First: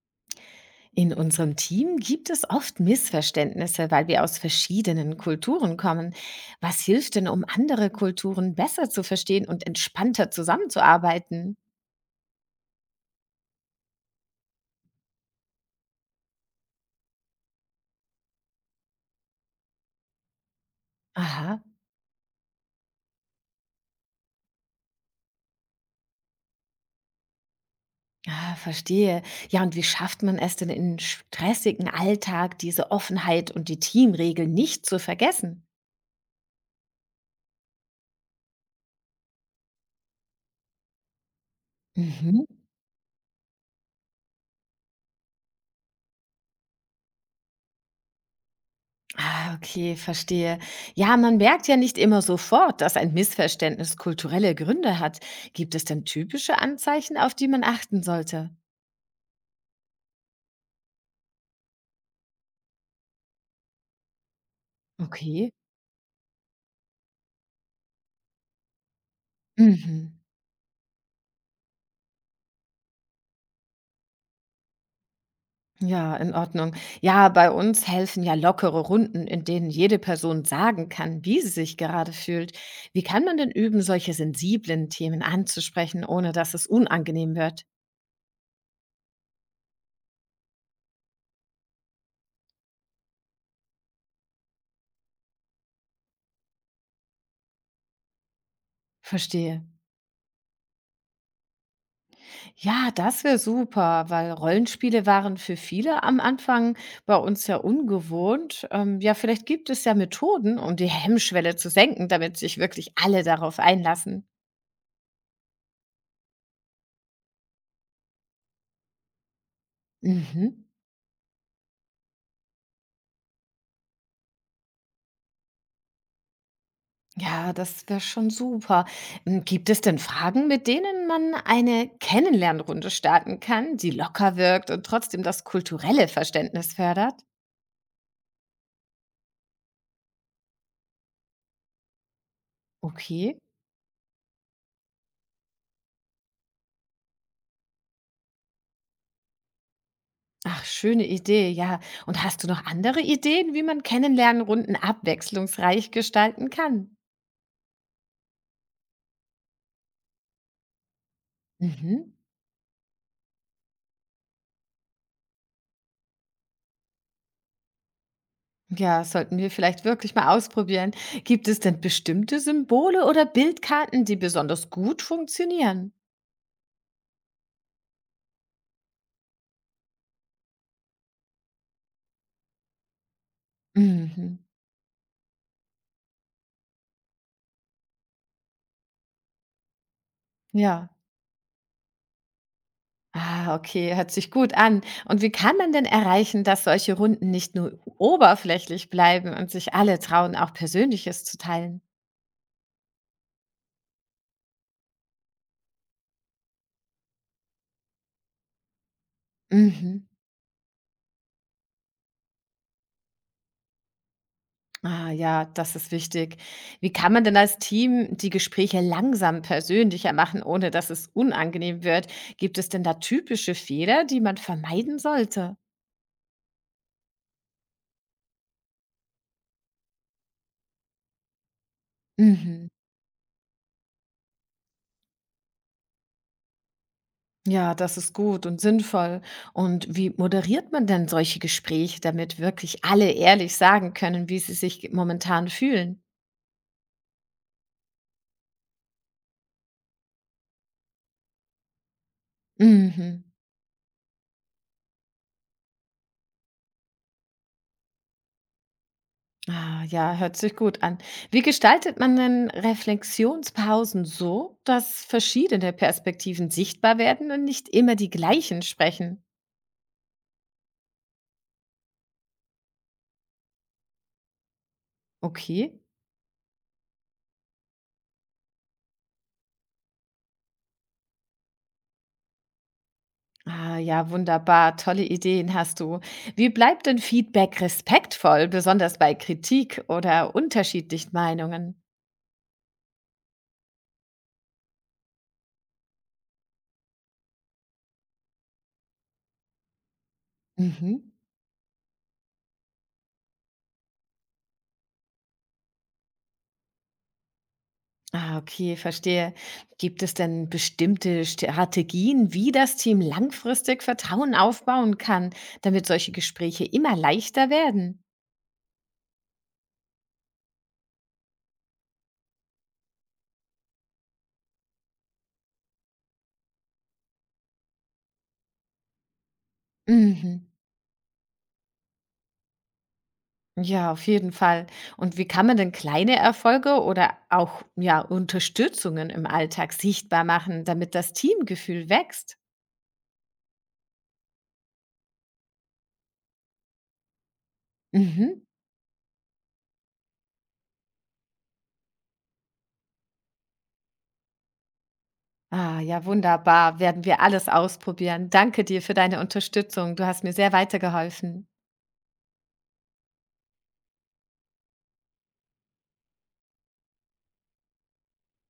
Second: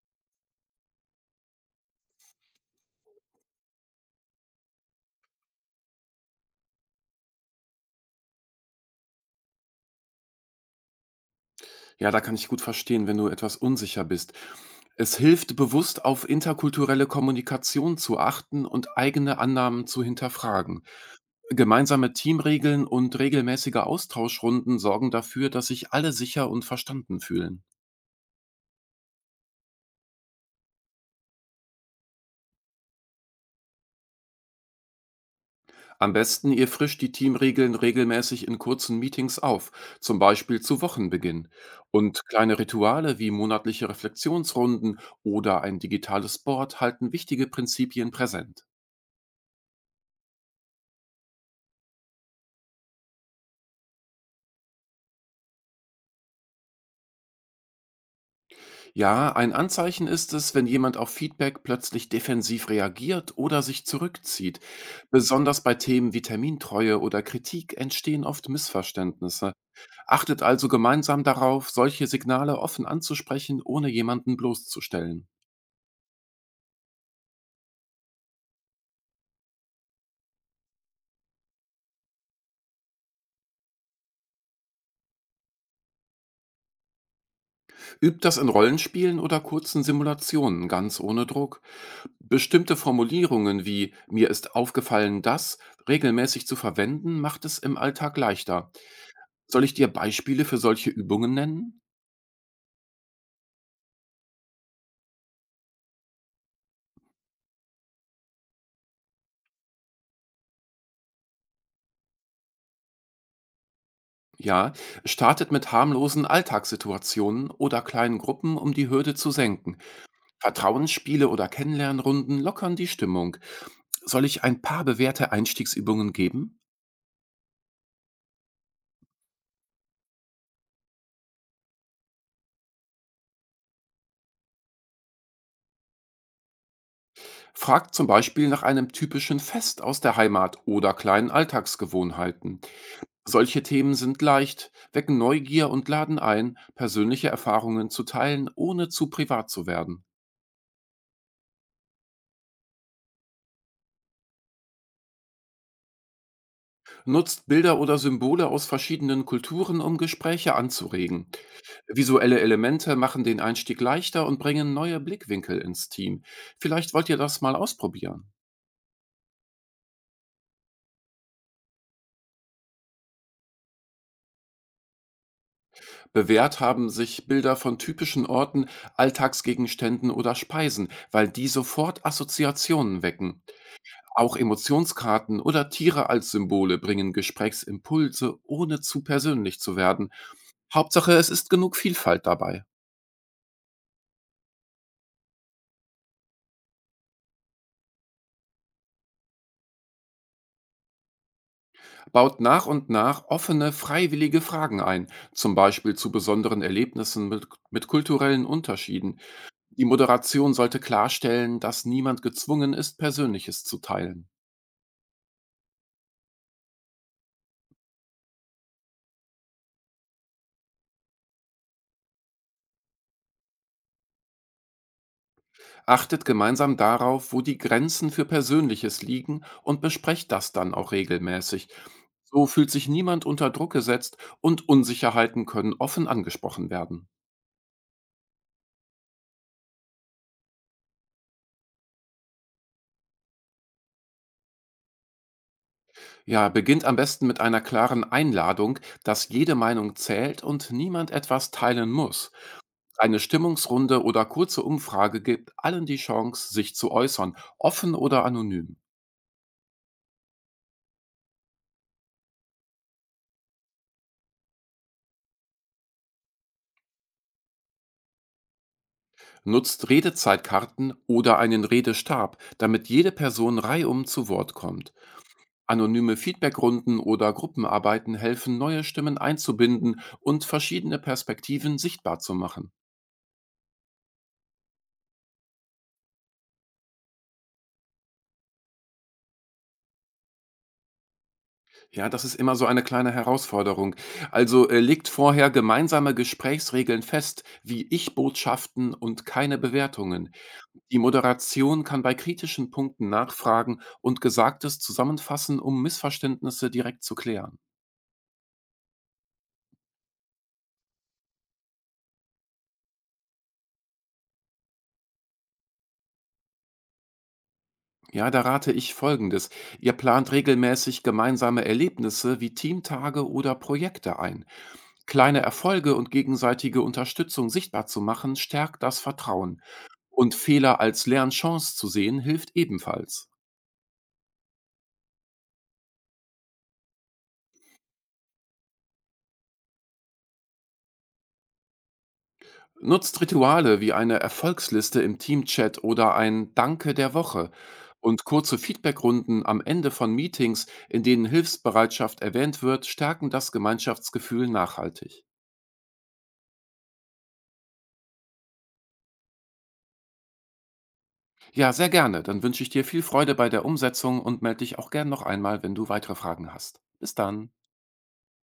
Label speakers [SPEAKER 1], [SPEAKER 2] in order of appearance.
[SPEAKER 1] In unserem Team gibt es oft Missverständnisse, weil wir aus verschiedenen Kulturen kommen. Was hilft denn, um andere Kulturen besser zu verstehen und entspannter zusammenzuarbeiten?
[SPEAKER 2] Ja, da kann ich gut verstehen, wenn du etwas unsicher bist. Es hilft bewusst auf interkulturelle Kommunikation zu achten und eigene Annahmen zu hinterfragen.
[SPEAKER 1] Aha,
[SPEAKER 2] Gemeinsame Teamregeln und regelmäßige Austauschrunden sorgen dafür, dass sich alle sicher und verstanden fühlen.
[SPEAKER 1] ah, verstehe. Ja, und wie schafft man es denn im stressigen Alltag, diese Offenheit und die Teamregeln nicht zu vergessen?
[SPEAKER 2] Am besten ihr frischt die Teamregeln regelmäßig in kurzen Meetings auf, zum Beispiel zu Wochenbeginn. Und
[SPEAKER 1] Mhm.
[SPEAKER 2] kleine Rituale wie monatliche Reflexionsrunden oder ein digitales Board halten wichtige Prinzipien präsent.
[SPEAKER 1] Ah, okay, verstehe. Ja, man merkt ja nicht immer sofort, dass ein Missverständnis kulturelle Gründe hat. Gibt es denn typische Anzeichen, auf die man achten sollte?
[SPEAKER 2] Ja, ein Anzeichen ist es, wenn jemand auf Feedback plötzlich defensiv reagiert oder sich zurückzieht.
[SPEAKER 1] Okay.
[SPEAKER 2] Besonders bei Themen wie Termintreue oder Kritik entstehen oft Missverständnisse.
[SPEAKER 1] Mhm.
[SPEAKER 2] Achtet also gemeinsam darauf, solche Signale offen anzusprechen, ohne jemanden bloßzustellen.
[SPEAKER 1] Ja, in Ordnung. Ja, bei uns helfen ja lockere Runden, in denen jede Person sagen kann, wie sie sich gerade fühlt. Wie kann man denn üben, solche sensiblen Themen anzusprechen, ohne dass es unangenehm wird?
[SPEAKER 2] Übt das in Rollenspielen oder kurzen Simulationen, ganz ohne Druck. Bestimmte Formulierungen wie mir ist aufgefallen das regelmäßig zu verwenden, macht es im Alltag leichter.
[SPEAKER 1] Verstehe.
[SPEAKER 2] Soll ich dir Beispiele für solche Übungen nennen?
[SPEAKER 1] Ja, das wäre super, weil Rollenspiele waren für viele am Anfang bei uns ja ungewohnt. Ja, vielleicht gibt es ja Methoden, um die Hemmschwelle zu senken, damit sich wirklich alle darauf einlassen.
[SPEAKER 2] Ja, startet mit harmlosen Alltagssituationen oder kleinen Gruppen, um die Hürde zu senken.
[SPEAKER 1] Mhm.
[SPEAKER 2] Vertrauensspiele oder Kennenlernrunden lockern die Stimmung. Soll ich ein paar bewährte Einstiegsübungen geben?
[SPEAKER 1] Ja, das wäre schon super. Hm, gibt es denn Fragen, mit denen man eine Kennenlernrunde starten kann, die locker wirkt und trotzdem das kulturelle Verständnis fördert?
[SPEAKER 2] Fragt zum Beispiel nach einem typischen Fest aus der Heimat oder kleinen Alltagsgewohnheiten.
[SPEAKER 1] Okay.
[SPEAKER 2] Solche Themen sind leicht, wecken Neugier und laden ein, persönliche Erfahrungen zu teilen, ohne zu privat zu werden.
[SPEAKER 1] Ach, schöne Idee, ja. Und hast du noch andere Ideen, wie man Kennenlernrunden abwechslungsreich gestalten kann?
[SPEAKER 2] Nutzt Bilder oder Symbole aus verschiedenen Kulturen, um Gespräche anzuregen.
[SPEAKER 1] Mhm.
[SPEAKER 2] Visuelle Elemente machen den Einstieg leichter und bringen neue Blickwinkel ins Team. Vielleicht wollt ihr das mal ausprobieren.
[SPEAKER 1] Ja, das sollten wir vielleicht wirklich mal ausprobieren. Gibt es denn bestimmte Symbole oder Bildkarten, die besonders gut funktionieren?
[SPEAKER 2] Bewährt haben sich Bilder von typischen Orten, Alltagsgegenständen oder Speisen, weil die sofort Assoziationen wecken. Auch
[SPEAKER 1] Mhm.
[SPEAKER 2] Emotionskarten oder Tiere als Symbole bringen Gesprächsimpulse, ohne zu persönlich zu werden.
[SPEAKER 1] Ja.
[SPEAKER 2] Hauptsache, es ist genug Vielfalt dabei.
[SPEAKER 1] Ah, okay, hört sich gut an. Und wie kann man denn erreichen, dass solche Runden nicht nur oberflächlich bleiben und sich alle trauen, auch Persönliches zu teilen?
[SPEAKER 2] Baut nach und nach offene, freiwillige Fragen ein, zum Beispiel zu besonderen Erlebnissen mit kulturellen Unterschieden. Die
[SPEAKER 1] Mhm.
[SPEAKER 2] Moderation sollte klarstellen, dass niemand gezwungen ist, Persönliches zu teilen.
[SPEAKER 1] Ah ja, das ist wichtig. Wie kann man denn als Team die Gespräche langsam persönlicher machen, ohne dass es unangenehm wird? Gibt es denn da typische Fehler, die man vermeiden sollte?
[SPEAKER 2] Achtet gemeinsam darauf, wo die Grenzen für Persönliches liegen und besprecht das dann auch regelmäßig. So
[SPEAKER 1] Mhm.
[SPEAKER 2] fühlt sich niemand unter Druck gesetzt und Unsicherheiten können offen angesprochen werden.
[SPEAKER 1] Ja, das ist gut und sinnvoll. Und wie moderiert man denn solche Gespräche, damit wirklich alle ehrlich sagen können, wie sie sich momentan fühlen?
[SPEAKER 2] Ja, beginnt am besten mit einer klaren Einladung, dass jede Meinung zählt und niemand etwas teilen muss. Eine
[SPEAKER 1] Mhm.
[SPEAKER 2] Stimmungsrunde oder kurze Umfrage gibt allen die Chance, sich zu äußern, offen oder anonym.
[SPEAKER 1] Ah, ja, hört sich gut an. Wie gestaltet man denn Reflexionspausen so, dass verschiedene Perspektiven sichtbar werden und nicht immer die gleichen sprechen?
[SPEAKER 2] Nutzt Redezeitkarten oder einen Redestab, damit jede Person reihum zu Wort kommt.
[SPEAKER 1] Okay.
[SPEAKER 2] Anonyme Feedbackrunden oder Gruppenarbeiten helfen, neue Stimmen einzubinden und verschiedene Perspektiven sichtbar zu machen.
[SPEAKER 1] Ah, ja, wunderbar. Tolle Ideen hast du. Wie bleibt denn Feedback respektvoll, besonders bei Kritik oder unterschiedlichen Meinungen?
[SPEAKER 2] Ja, das ist immer so eine kleine Herausforderung. Legt vorher gemeinsame Gesprächsregeln fest, wie Ich-Botschaften und keine Bewertungen. Die
[SPEAKER 1] Mhm.
[SPEAKER 2] Moderation kann bei kritischen Punkten nachfragen und Gesagtes zusammenfassen, um Missverständnisse direkt zu klären.
[SPEAKER 1] Ah, okay, verstehe. Gibt es denn bestimmte Strategien, wie das Team langfristig Vertrauen aufbauen kann, damit solche Gespräche immer leichter werden?
[SPEAKER 2] Ja, da rate ich Folgendes. Ihr plant regelmäßig gemeinsame Erlebnisse wie Teamtage oder Projekte ein. Kleine Erfolge und gegenseitige Unterstützung sichtbar zu machen, stärkt das Vertrauen. Und
[SPEAKER 1] Mhm.
[SPEAKER 2] Fehler als Lernchance zu sehen, hilft ebenfalls.
[SPEAKER 1] Ja, auf jeden Fall. Und wie kann man denn kleine Erfolge oder auch ja, Unterstützungen im Alltag sichtbar machen, damit das Teamgefühl wächst?
[SPEAKER 2] Nutzt Rituale wie eine Erfolgsliste im Teamchat oder ein Danke der Woche und
[SPEAKER 1] Mhm.
[SPEAKER 2] kurze Feedbackrunden am Ende von Meetings, in denen Hilfsbereitschaft erwähnt wird, stärken das Gemeinschaftsgefühl nachhaltig.
[SPEAKER 1] Ah, ja, wunderbar. Werden wir alles ausprobieren. Danke dir für deine Unterstützung. Du hast mir sehr weitergeholfen.
[SPEAKER 2] Ja, sehr gerne. Dann wünsche ich dir viel Freude bei der Umsetzung und melde dich auch gern noch einmal, wenn du weitere Fragen hast. Bis dann.